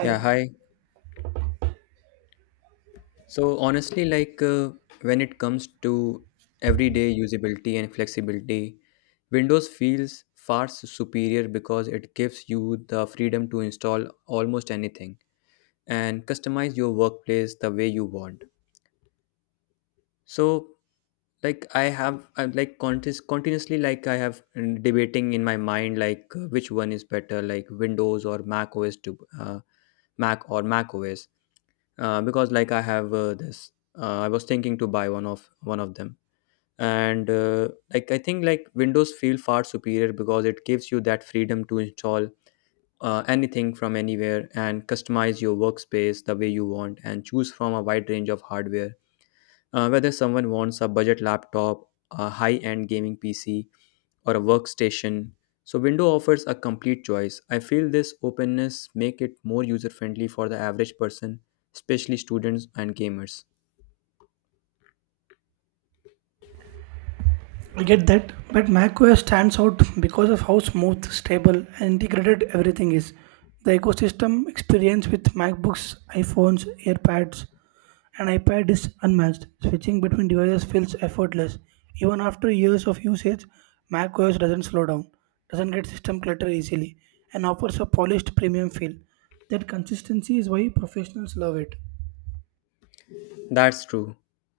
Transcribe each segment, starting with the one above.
Yeah, hi. So honestly, when it comes to everyday usability and flexibility, Windows feels superior because it gives you the freedom to install almost anything and customize your workplace the way you want. So I'm like continuously, debating in my mind, which one is better, like Windows or Mac OS to Mac or Mac OS, because like I have this, I was thinking to buy one of them, and like I think like Windows feel far superior because it gives you that freedom to install anything from anywhere and customize your workspace the way you want and choose from a wide range of hardware, whether someone wants a budget laptop, a high-end gaming PC, or a workstation. So Windows offers a complete choice. I feel this openness make it more user-friendly for the average person, especially students and gamers. I get that, but macOS stands out because of how smooth, stable, and integrated everything is. The ecosystem experience with MacBooks, iPhones, AirPads, and iPad is unmatched. Switching between devices feels effortless. Even after years of usage, macOS doesn't slow down, doesn't get system clutter easily, and offers a polished premium feel. That consistency is why professionals love it. That's true.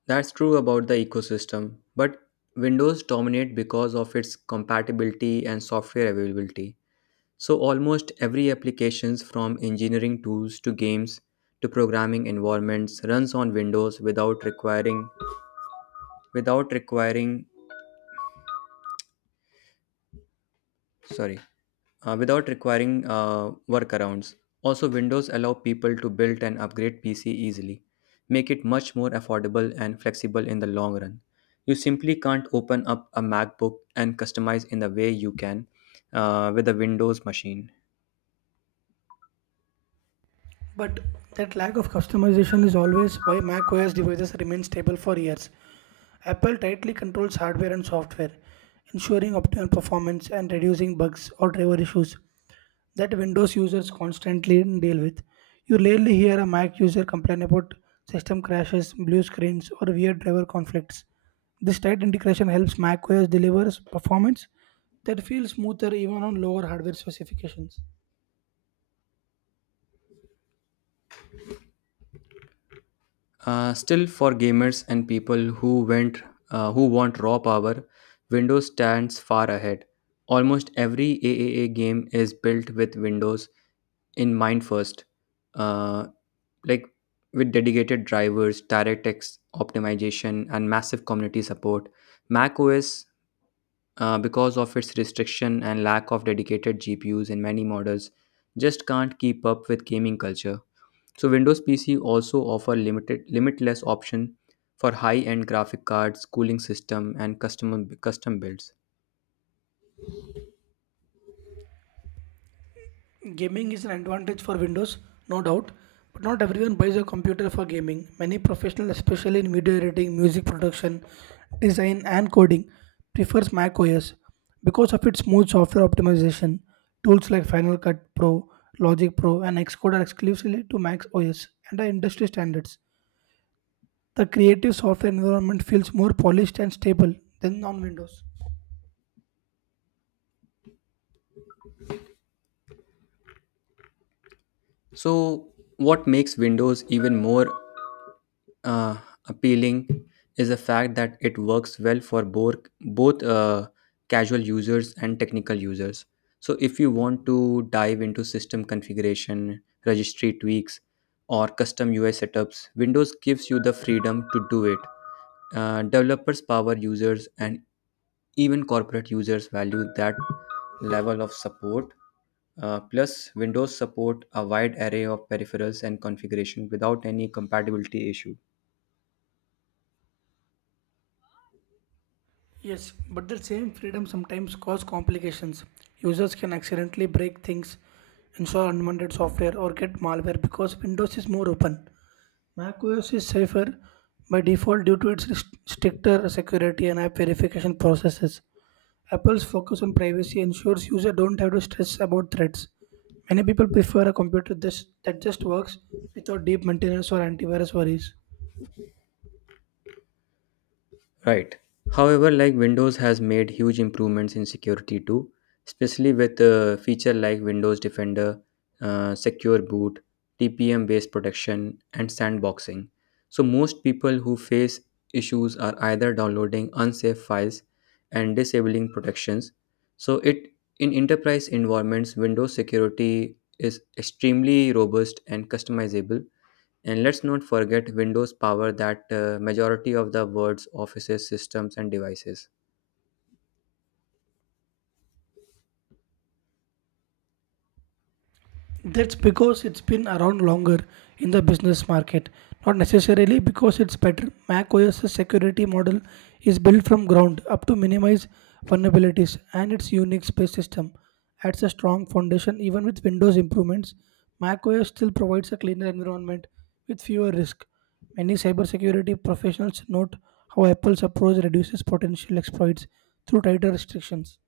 That's true about the ecosystem. But Windows dominate because of its compatibility and software availability. So almost every applications, from engineering tools to games to programming environments, runs on Windows without requiring sorry without requiring workarounds. Also, Windows allow people to build and upgrade PC easily, make it much more affordable and flexible in the long run. You simply can't open up a MacBook and customize in the way you can with a Windows machine. But that lack of customization is always why macOS devices remain stable for years. Apple tightly controls hardware and software, ensuring optimal performance and reducing bugs or driver issues that Windows users constantly deal with. You rarely hear a Mac user complain about system crashes, blue screens, or weird driver conflicts. This tight integration helps macOS deliver performance that feels smoother even on lower hardware specifications. Still, for gamers and people who went who want raw power, Windows stands far ahead. Almost every AAA game is built with Windows in mind first. Uh, like with dedicated drivers, DirectX optimization, and massive community support, Mac OS, because of its restriction and lack of dedicated GPUs in many models, just can't keep up with gaming culture. So Windows PC also offer limited limitless option for high-end graphic cards, cooling system, and custom builds. Gaming is an advantage for Windows, no doubt, but not everyone buys a computer for gaming. Many professionals, especially in video editing, music production, design, and coding, prefers Mac OS because of its smooth software optimization. Tools like Final Cut Pro, Logic Pro, and Xcode are exclusively to Mac OS and are industry standards. The creative software environment feels more polished and stable than on Windows. So what makes Windows even more uh, appealing is the fact that it works well for both, both uh, casual users and technical users. So if you want to dive into system configuration, registry tweaks, or custom UI setups, Windows gives you the freedom to do it. Developers, power users, and even corporate users value that level of support. Plus, Windows support a wide array of peripherals and configuration without any compatibility issue. Yes, but that same freedom sometimes cause complications. Users can accidentally break things, install unwanted software, or get malware because Windows is more open. macOS is safer by default due to its stricter security and app verification processes. Apple's focus on privacy ensures users don't have to stress about threats. Many people prefer a computer this, that just works without deep maintenance or antivirus worries. Right. However, like Windows has made huge improvements in security too, especially with feature like Windows Defender, Secure Boot, TPM based protection, and sandboxing. So, most people who face issues are either downloading unsafe files and disabling protections. So, it In enterprise environments, Windows security is extremely robust and customizable, and let's not forget Windows power that majority of the world's offices, systems, and devices. That's because it's been around longer in the business market, not necessarily because it's better. Mac OS's security model is built from ground up to minimize vulnerabilities, and its Unix-based system adds a strong foundation. Even with Windows improvements, Mac OS still provides a cleaner environment with fewer risks. Many cybersecurity professionals note how Apple's approach reduces potential exploits through tighter restrictions.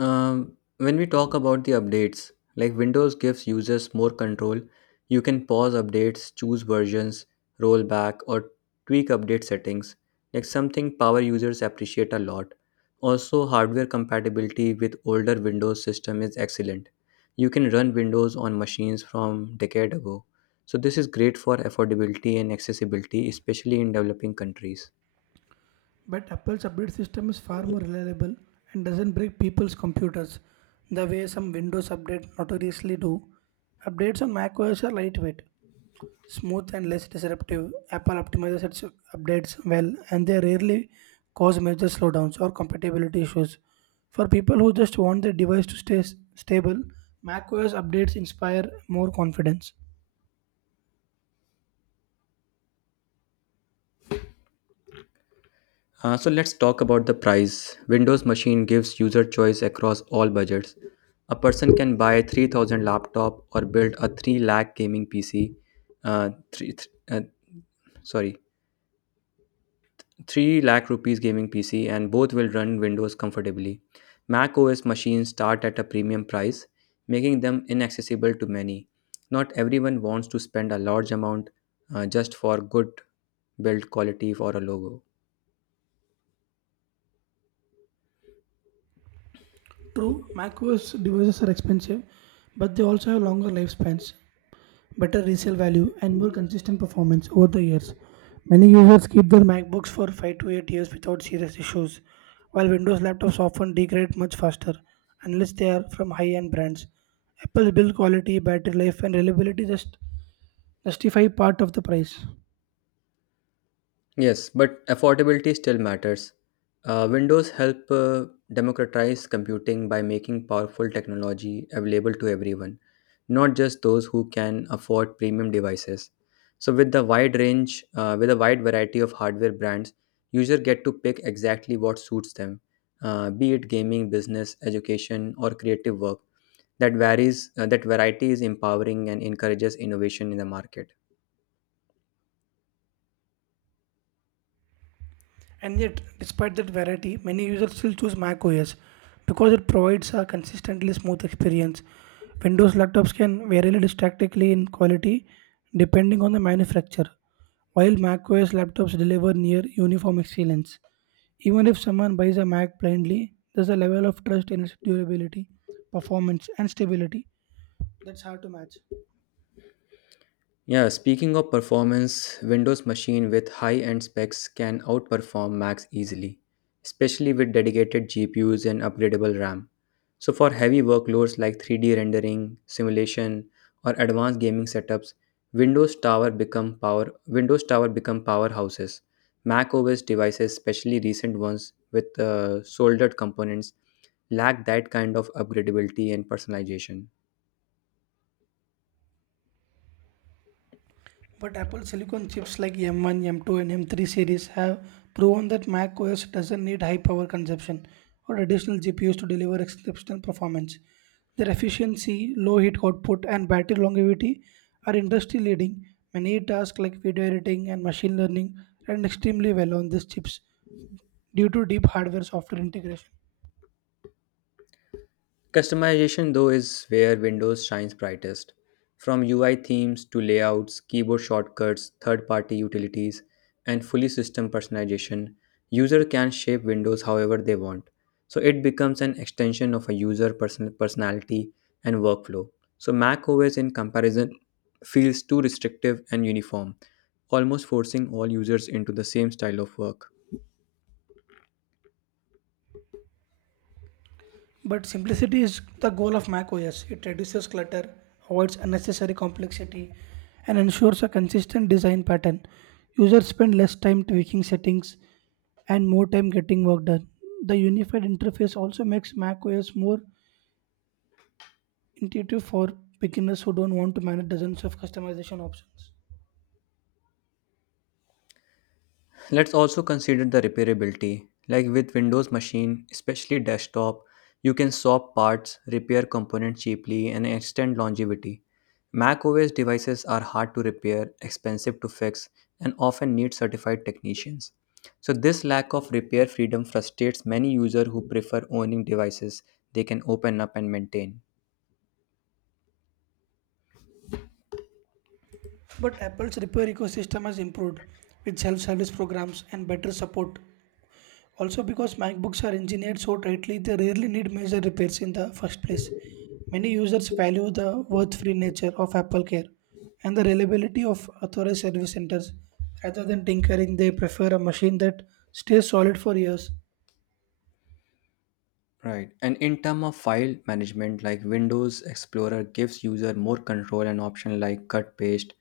When we talk about the updates, like Windows gives users more control. You can pause updates, choose versions, roll back, or tweak update settings. Like something power users appreciate a lot. Also, hardware compatibility with older Windows system is excellent. You can run Windows on machines from decade ago. So this is great for affordability and accessibility, especially in developing countries. But Apple's update system is far more reliable and doesn't break people's computers the way some Windows updates notoriously do. Updates on macOS are lightweight, smooth, and less disruptive. Apple optimizes its updates well, and they rarely cause major slowdowns or compatibility issues. For people who just want their device to stay stable, macOS updates inspire more confidence. So let's talk about the price. Windows Machine gives user choice across all budgets. A person can buy a 3,000 laptop or build a 3 lakh gaming PC. Uh, 3 th- uh, sorry, 3 lakh rupees gaming PC, and both will run Windows comfortably. Mac OS machines start at a premium price, making them inaccessible to many. Not everyone wants to spend a large amount just for good build quality or a logo. True, macOS devices are expensive, but they also have longer lifespans, better resale value, and more consistent performance over the years. Many users keep their MacBooks for 5 to 8 years without serious issues, while Windows laptops often degrade much faster unless they are from high end brands. Apple's build quality, battery life, and reliability just justify part of the price. Yes, but affordability still matters. Windows help democratize computing by making powerful technology available to everyone, not just those who can afford premium devices. So with a wide variety of hardware brands, users get to pick exactly what suits them, be it gaming, business, education, or creative work. That varies. That variety is empowering and encourages innovation in the market. And yet, despite that variety, many users still choose Mac OS because it provides a consistently smooth experience. Windows laptops can vary drastically in quality depending on the manufacturer, while Mac OS laptops deliver near uniform excellence. Even if someone buys a Mac blindly, there's a level of trust in its durability, performance, and stability that's hard to match. Yeah, speaking of performance, Windows machine with high-end specs can outperform Macs easily, especially with dedicated GPUs and upgradable RAM. So for heavy workloads like 3D rendering, simulation, or advanced gaming setups, Windows Tower become powerhouses. Mac OS devices, especially recent ones with soldered components, lack that kind of upgradability and personalization. But Apple silicon chips like M1, M2, and M3 series have proven that Mac OS doesn't need high power consumption or additional GPUs to deliver exceptional performance. Their efficiency, low heat output, and battery longevity are industry leading. Many tasks like video editing and machine learning run extremely well on these chips due to deep hardware software integration. Customization, though, is where Windows shines brightest. From UI themes to layouts, keyboard shortcuts, third party utilities, and fully system personalization, user can shape Windows however they want. So it becomes an extension of a user personality and workflow. So Mac OS in comparison feels too restrictive and uniform, almost forcing all users into the same style of work. But simplicity is the goal of macOS. It reduces clutter, avoids unnecessary complexity, and ensures a consistent design pattern. Users spend less time tweaking settings and more time getting work done. The unified interface also makes macOS more intuitive for beginners who don't want to manage dozens of customization options. Let's also consider the repairability. Like with Windows machine, especially desktop, you can swap parts, repair components cheaply, and extend longevity. Mac OS devices are hard to repair, expensive to fix, and often need certified technicians. So this lack of repair freedom frustrates many users who prefer owning devices they can open up and maintain. But Apple's repair ecosystem has improved with self service programs and better support. Also, because MacBooks are engineered so tightly, they rarely need major repairs in the first place. Many users value the worth free nature of Apple Care and the reliability of authorized service centers. Rather than tinkering, they prefer a machine that stays solid for years. Right. And in terms of file management, like Windows Explorer gives user more control and option like cut paste,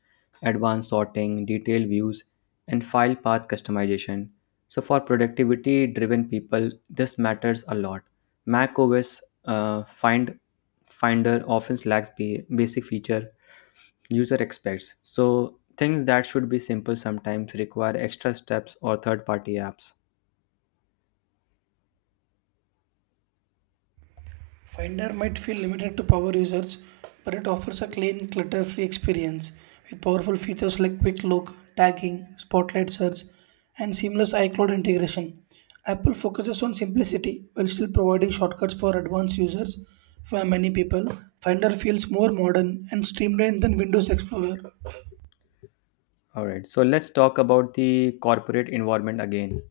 advanced sorting, detailed views, and file path customization. So for productivity driven people, this matters a lot. Mac OS finder often lacks basic feature user expects. So things that should be simple sometimes require extra steps or third party apps. Finder might feel limited to power users, but it offers a clean, clutter free experience with powerful features like Quick Look, tagging, Spotlight search, and seamless iCloud integration. Apple focuses on simplicity while still providing shortcuts for advanced users. For many people, Finder feels more modern and streamlined than Windows Explorer. All right, so let's talk about the corporate environment again.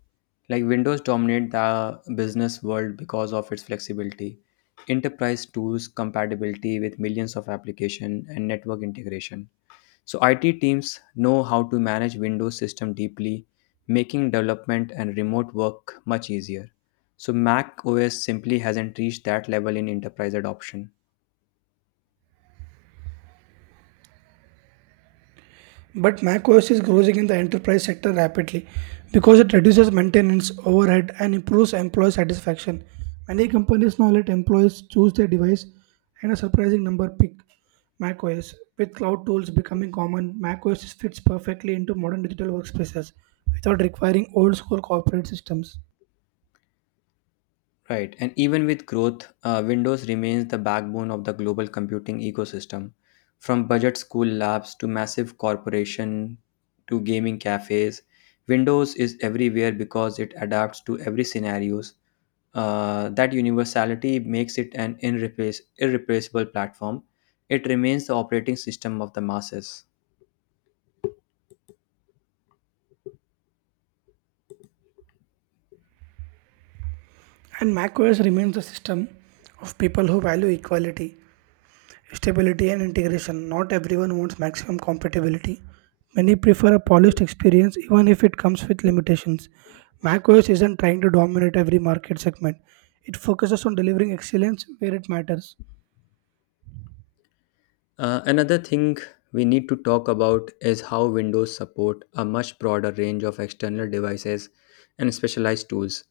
Like Windows dominate the business world because of its flexibility, enterprise tools compatibility with millions of application and network integration. So IT teams know how to manage Windows system deeply, making development and remote work much easier. So Mac OS simply hasn't reached that level in enterprise adoption. But macOS is growing in the enterprise sector rapidly because it reduces maintenance overhead and improves employee satisfaction. Many companies now let employees choose their device, and a surprising number pick macOS. With cloud tools becoming common, macOS fits perfectly into modern digital workspaces without requiring old school corporate systems. Right, and even with growth, Windows remains the backbone of the global computing ecosystem. From budget school labs to massive corporation to gaming cafes, Windows is everywhere because it adapts to every scenarios. That universality makes it an irreplaceable platform. It remains the operating system of the masses. And macOS remains the system of people who value equality, stability and integration. Not everyone wants maximum compatibility. Many prefer a polished experience even if it comes with limitations. macOS isn't trying to dominate every market segment. It focuses on delivering excellence where it matters. Another thing we need to talk about is how Windows support a much broader range of external devices and specialized tools.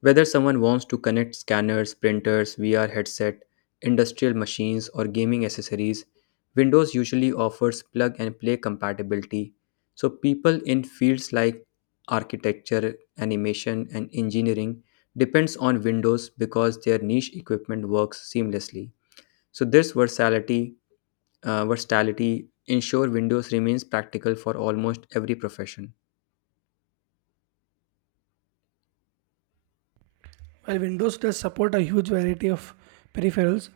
Whether someone wants to connect scanners, printers, VR headset, industrial machines, or gaming accessories, Windows usually offers plug and play compatibility. So people in fields like architecture, animation, and engineering depends on Windows because their niche equipment works seamlessly. So this versatility ensure Windows remains practical for almost every profession. While Windows does support a huge variety of peripherals,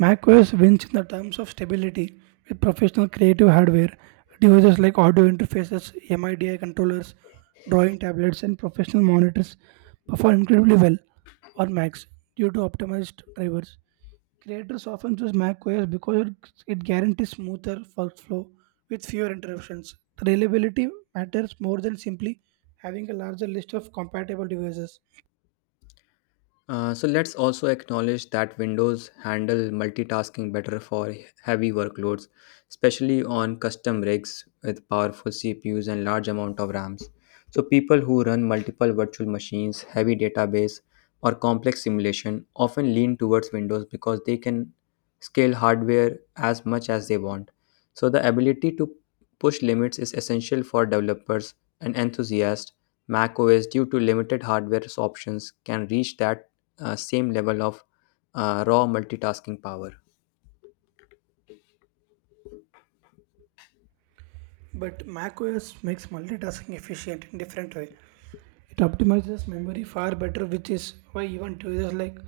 macOS wins in the terms of stability with professional creative hardware. Devices like audio interfaces, MIDI controllers, drawing tablets, and professional monitors perform incredibly well on Macs due to optimized drivers. Creators often choose macOS because it guarantees smoother workflow with fewer interruptions. Reliability matters more than simply having a larger list of compatible devices. So let's also acknowledge that Windows handle multitasking better for heavy workloads, especially on custom rigs with powerful CPUs and large amount of RAMs. So people who run multiple virtual machines, heavy database, or complex simulation often lean towards Windows because they can scale hardware as much as they want. So the ability to push limits is essential for developers and enthusiasts. Mac OS, due to limited hardware options, can reach that same level of raw multitasking power. But macOS makes multitasking efficient in different way. It optimizes memory far better, which is why even devices like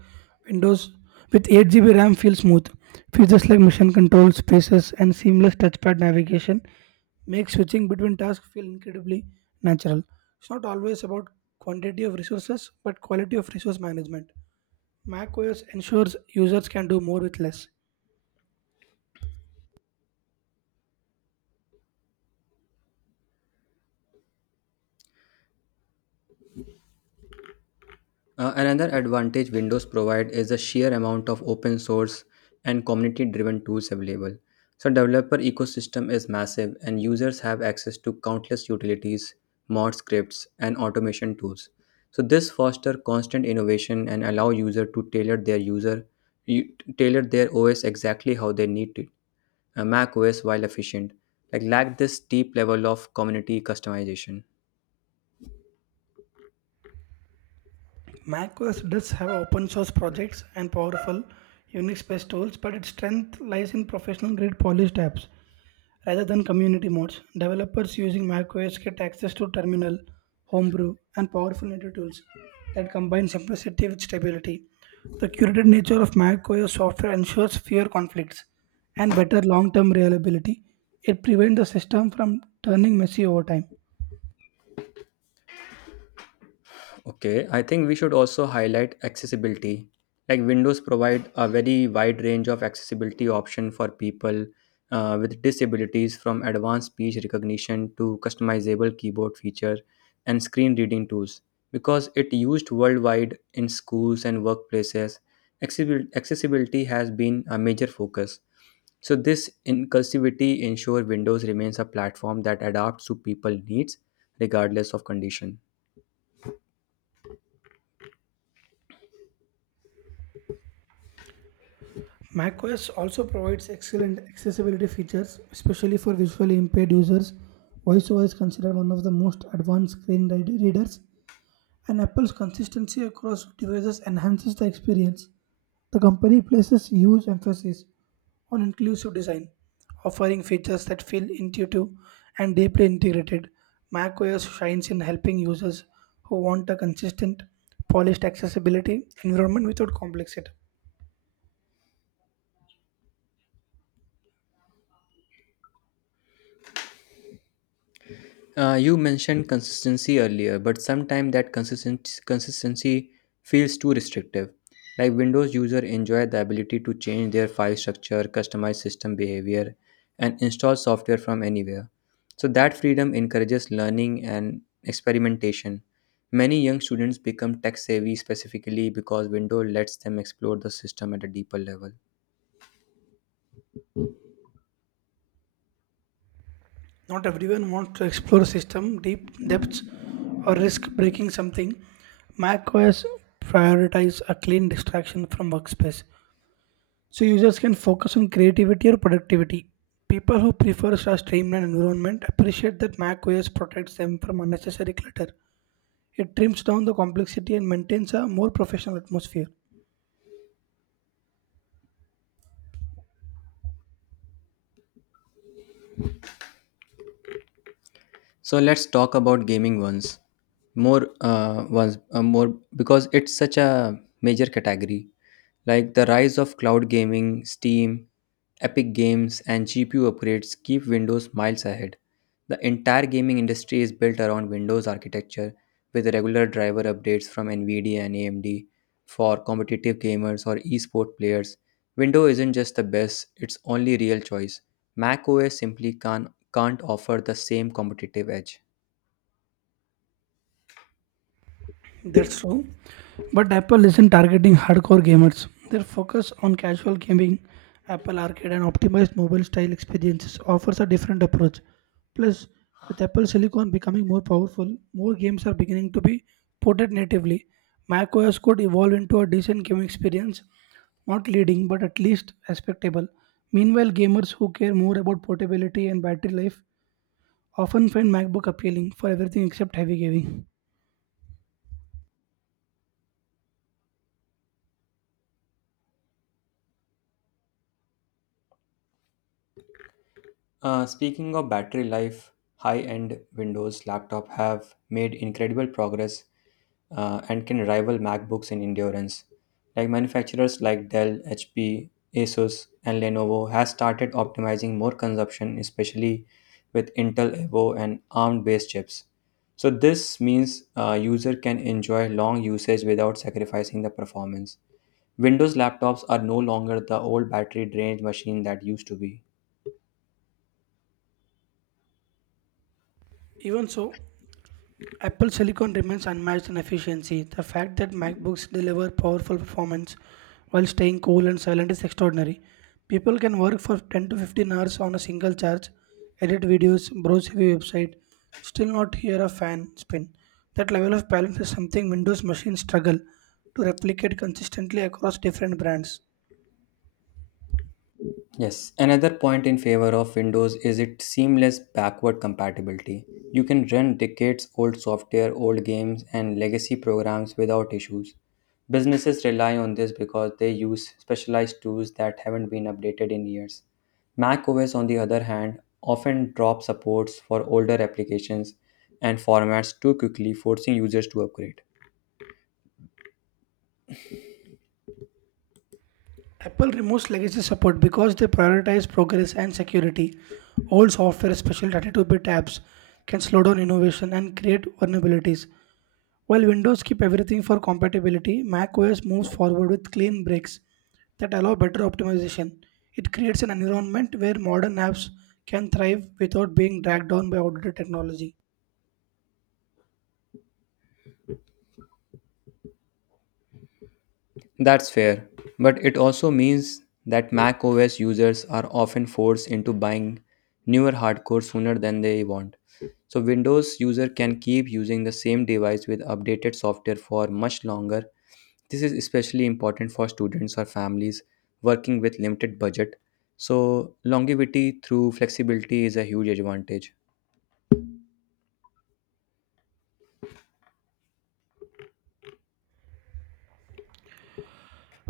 Windows with 8 GB RAM feel smooth. Features like mission control, spaces, and seamless touchpad navigation make switching between tasks feel incredibly natural. It's not always about quantity of resources, but quality of resource management. macOS ensures users can do more with less. Another advantage Windows provide is the sheer amount of open source and community driven tools available. So developer ecosystem is massive and users have access to countless utilities, mod scripts, and automation tools. So this foster constant innovation and allow user to tailor their user you, tailor their OS exactly how they need it. A Mac OS, while efficient, like lack this deep level of community customization. macOS does have open source projects and powerful Unix based tools, but its strength lies in professional grade polished apps rather than community mods. Developers using macOS get access to terminal, homebrew, and powerful native tools that combine simplicity with stability. The curated nature of macOS software ensures fewer conflicts and better long term reliability. It prevents the system from turning messy over time. Okay, I think we should also highlight accessibility. Like Windows provide a very wide range of accessibility option for people with disabilities, from advanced speech recognition to customizable keyboard feature and screen reading tools. Because it used worldwide in schools and workplaces, accessibility has been a major focus. So this inclusivity ensure Windows remains a platform that adapts to people needs regardless of condition. macOS also provides excellent accessibility features, especially for visually impaired users. VoiceOver is considered one of the most advanced screen readers, and Apple's consistency across devices enhances the experience. The company places huge emphasis on inclusive design, offering features that feel intuitive and deeply integrated. macOS shines in helping users who want a consistent, polished accessibility environment without complexity. You mentioned consistency earlier, but sometimes that consistent consistency feels too restrictive. Like Windows user enjoy the ability to change their file structure, customize system behavior, and install software from anywhere. So that freedom encourages learning and experimentation. Many young students become tech savvy specifically because Windows lets them explore the system at a deeper level. Not everyone wants to explore system deep depths or risk breaking something. macOS prioritizes a clean distraction from workspace, so users can focus on creativity or productivity. People who prefer a streamlined environment appreciate that macOS protects them from unnecessary clutter. It trims down the complexity and maintains a more professional atmosphere. So let's talk about gaming once more because it's such a major category. Like the rise of cloud gaming, Steam, Epic Games, and GPU upgrades keep Windows miles ahead. The entire gaming industry is built around Windows architecture with regular driver updates from Nvidia and AMD for competitive gamers or esport players. Windows isn't just the best, it's only real choice. Mac OS simply can't offer the same competitive edge. That's true. But Apple isn't targeting hardcore gamers. Their focus on casual gaming, Apple Arcade, and optimized mobile style experiences offers a different approach. Plus, with Apple Silicon becoming more powerful, more games are beginning to be ported natively. macOS could evolve into a decent gaming experience, not leading, but at least respectable. Meanwhile, gamers who care more about portability and battery life often find MacBook appealing for everything except heavy gaming. Speaking of battery life, high-end Windows laptop have made incredible progress and can rival MacBooks in endurance. Like manufacturers like Dell, HP, Asus, and Lenovo has started optimizing more consumption, especially with Intel Evo and ARM-based chips. So this means a user can enjoy long usage without sacrificing the performance. Windows laptops are no longer the old battery drained machine that used to be. Even so, Apple Silicon remains unmatched in efficiency. The fact that MacBooks deliver powerful performance while staying cool and silent is extraordinary. People can work for 10 to 15 hours on a single charge, edit videos, browse heavy website, still not hear a fan spin. That level of balance is something Windows machines struggle to replicate consistently across different brands. Yes, another point in favor of Windows is its seamless backward compatibility. You can run decades old software, old games, and legacy programs without issues. Businesses rely on this because they use specialized tools that haven't been updated in years. Mac OS, on the other hand, often drops supports for older applications and formats too quickly, forcing users to upgrade. Apple removes legacy support because they prioritize progress and security. Old software, especially 32-bit apps, can slow down innovation and create vulnerabilities. While Windows keep everything for compatibility, macOS moves forward with clean breaks that allow better optimization. It creates an environment where modern apps can thrive without being dragged down by outdated technology. That's fair, but it also means that Mac OS users are often forced into buying newer hardcore sooner than they want. So Windows user can keep using the same device with updated software for much longer. This is especially important for students or families working with limited budget. So longevity through flexibility is a huge advantage.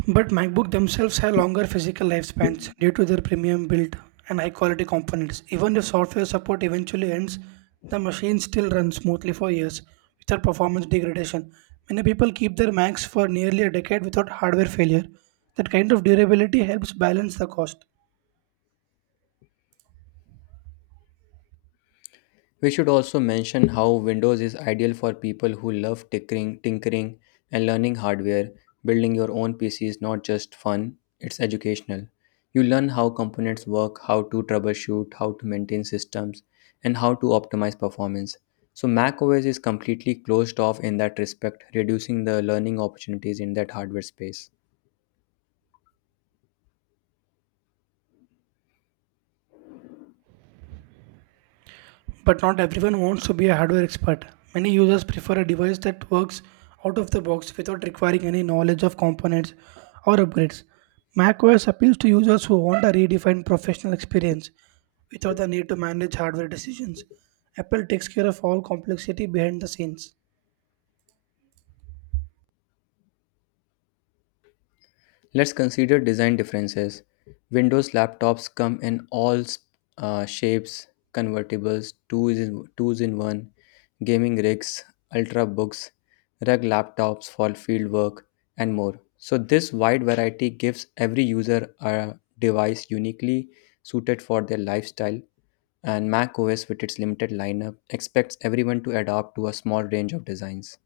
But MacBook themselves have longer physical lifespans due to their premium build and high quality components. Even if software support eventually ends, the machine still runs smoothly for years without performance degradation. Many people keep their Macs for nearly a decade without hardware failure. That kind of durability helps balance the cost. We should also mention how Windows is ideal for people who love tinkering and learning hardware. Building your own PC is not just fun, it's educational. You learn how components work, how to troubleshoot, how to maintain systems, and how to optimize performance. So Mac OS is completely closed off in that respect, reducing the learning opportunities in that hardware space. But not everyone wants to be a hardware expert. Many users prefer a device that works out of the box without requiring any knowledge of components or upgrades. macOS appeals to users who want a redefined professional experience without the need to manage hardware decisions. Apple takes care of all complexity behind the scenes. Let's consider design differences. Windows laptops come in all shapes, convertibles, twos in one, gaming rigs, ultrabooks, rug laptops for field work, and more. So this wide variety gives every user a device uniquely suited for their lifestyle. And Mac OS, with its limited lineup, expects everyone to adapt to a small range of designs.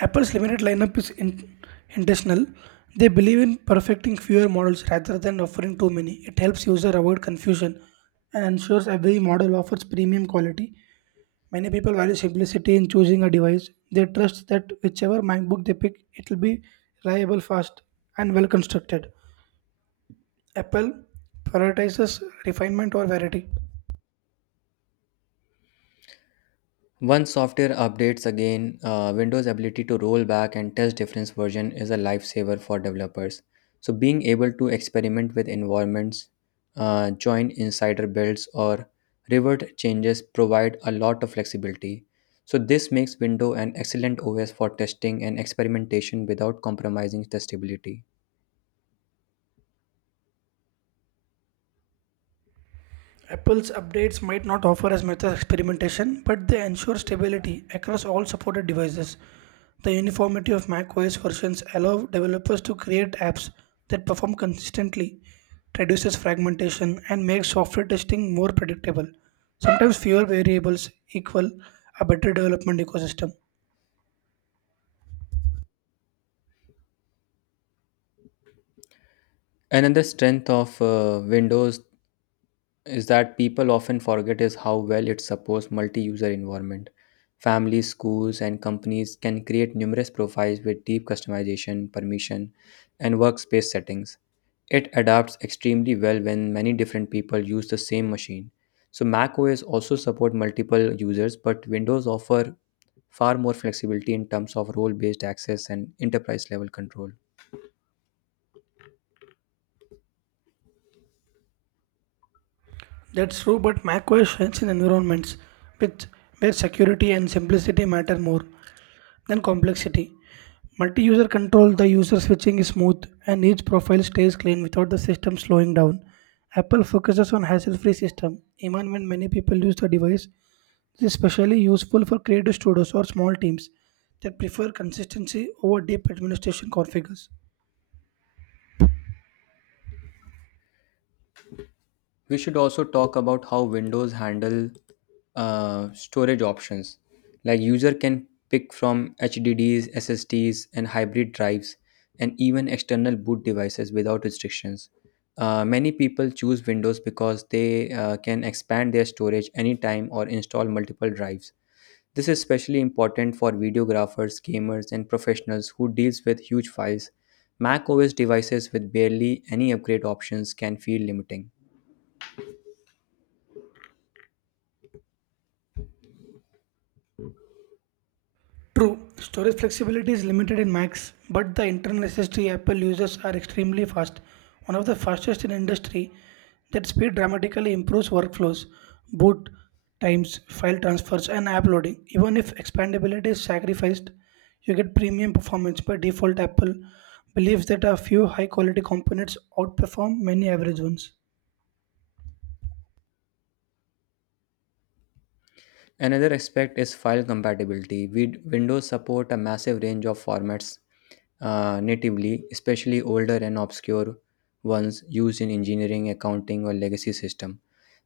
Apple's limited lineup is intentional. They believe in perfecting fewer models rather than offering too many. It helps users avoid confusion and ensures every model offers premium quality. Many people value simplicity in choosing a device. They trust that whichever MacBook they pick, it will be reliable, fast, and well constructed. Apple prioritizes refinement or variety. Once software updates again, Windows' ability to roll back and test different versions is a lifesaver for developers. So, being able to experiment with environments, join insider builds, or revert changes provide a lot of flexibility. So this makes Windows an excellent OS for testing and experimentation without compromising testability. Apple's updates might not offer as much experimentation, but they ensure stability across all supported devices. The uniformity of macOS versions allow developers to create apps that perform consistently, reduces fragmentation, and makes software testing more predictable. Sometimes fewer variables equal a better development ecosystem. Another strength of Windows is that people often forget is how well it supports multi-user environment. Families, schools, and companies can create numerous profiles with deep customization, permission, and workspace settings. It adapts extremely well when many different people use the same machine. So Mac OS also support multiple users, but Windows offer far more flexibility in terms of role-based access and enterprise level control. That's true, but macOS shines in environments with where security and simplicity matter more Then complexity. Multi-user control, the user switching is smooth and each profile stays clean without the system slowing down. Apple focuses on hassle-free system, even when many people use the device. This is especially useful for creative studios or small teams that prefer consistency over deep administration configures. We should also talk about how Windows handle storage options. Like user can pick from HDDs, SSDs, and hybrid drives, and even external boot devices without restrictions. Many people choose Windows because they can expand their storage anytime or install multiple drives. This is especially important for videographers, gamers, and professionals who deals with huge files. Mac OS devices with barely any upgrade options can feel limiting. True, storage flexibility is limited in Macs, but the internal SSD Apple uses are extremely fast, one of the fastest in industry. That speed dramatically improves workflows, boot times, file transfers, and app loading. Even if expandability is sacrificed, you get premium performance. By default, Apple believes that a few high-quality components outperform many average ones. Another aspect is file compatibility. Windows support a massive range of formats natively, especially older and obscure ones used in engineering, accounting, or legacy system.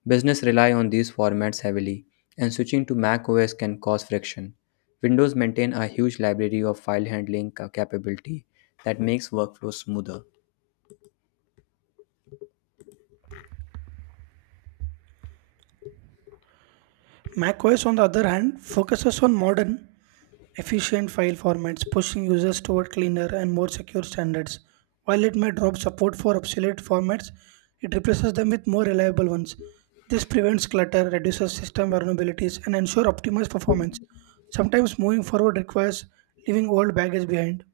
Business rely on these formats heavily, and switching to Mac OS can cause friction. Windows maintain a huge library of file handling capability that makes workflows smoother. macOS, on the other hand, focuses on modern efficient file formats, pushing users toward cleaner and more secure standards. While it may drop support for obsolete formats, it replaces them with more reliable ones. This prevents clutter, reduces system vulnerabilities, and ensures optimized performance. Sometimes moving forward requires leaving old baggage behind.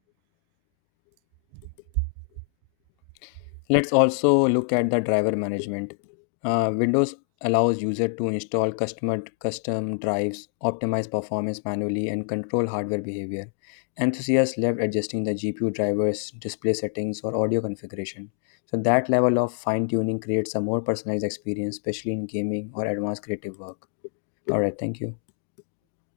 Let's also look at the driver management. Windows allows user to install custom drives, optimize performance manually, and control hardware behavior. Enthusiasts love adjusting the GPU drivers, display settings, or audio configuration. So that level of fine tuning creates a more personalized experience, especially in gaming or advanced creative work. All right, thank you.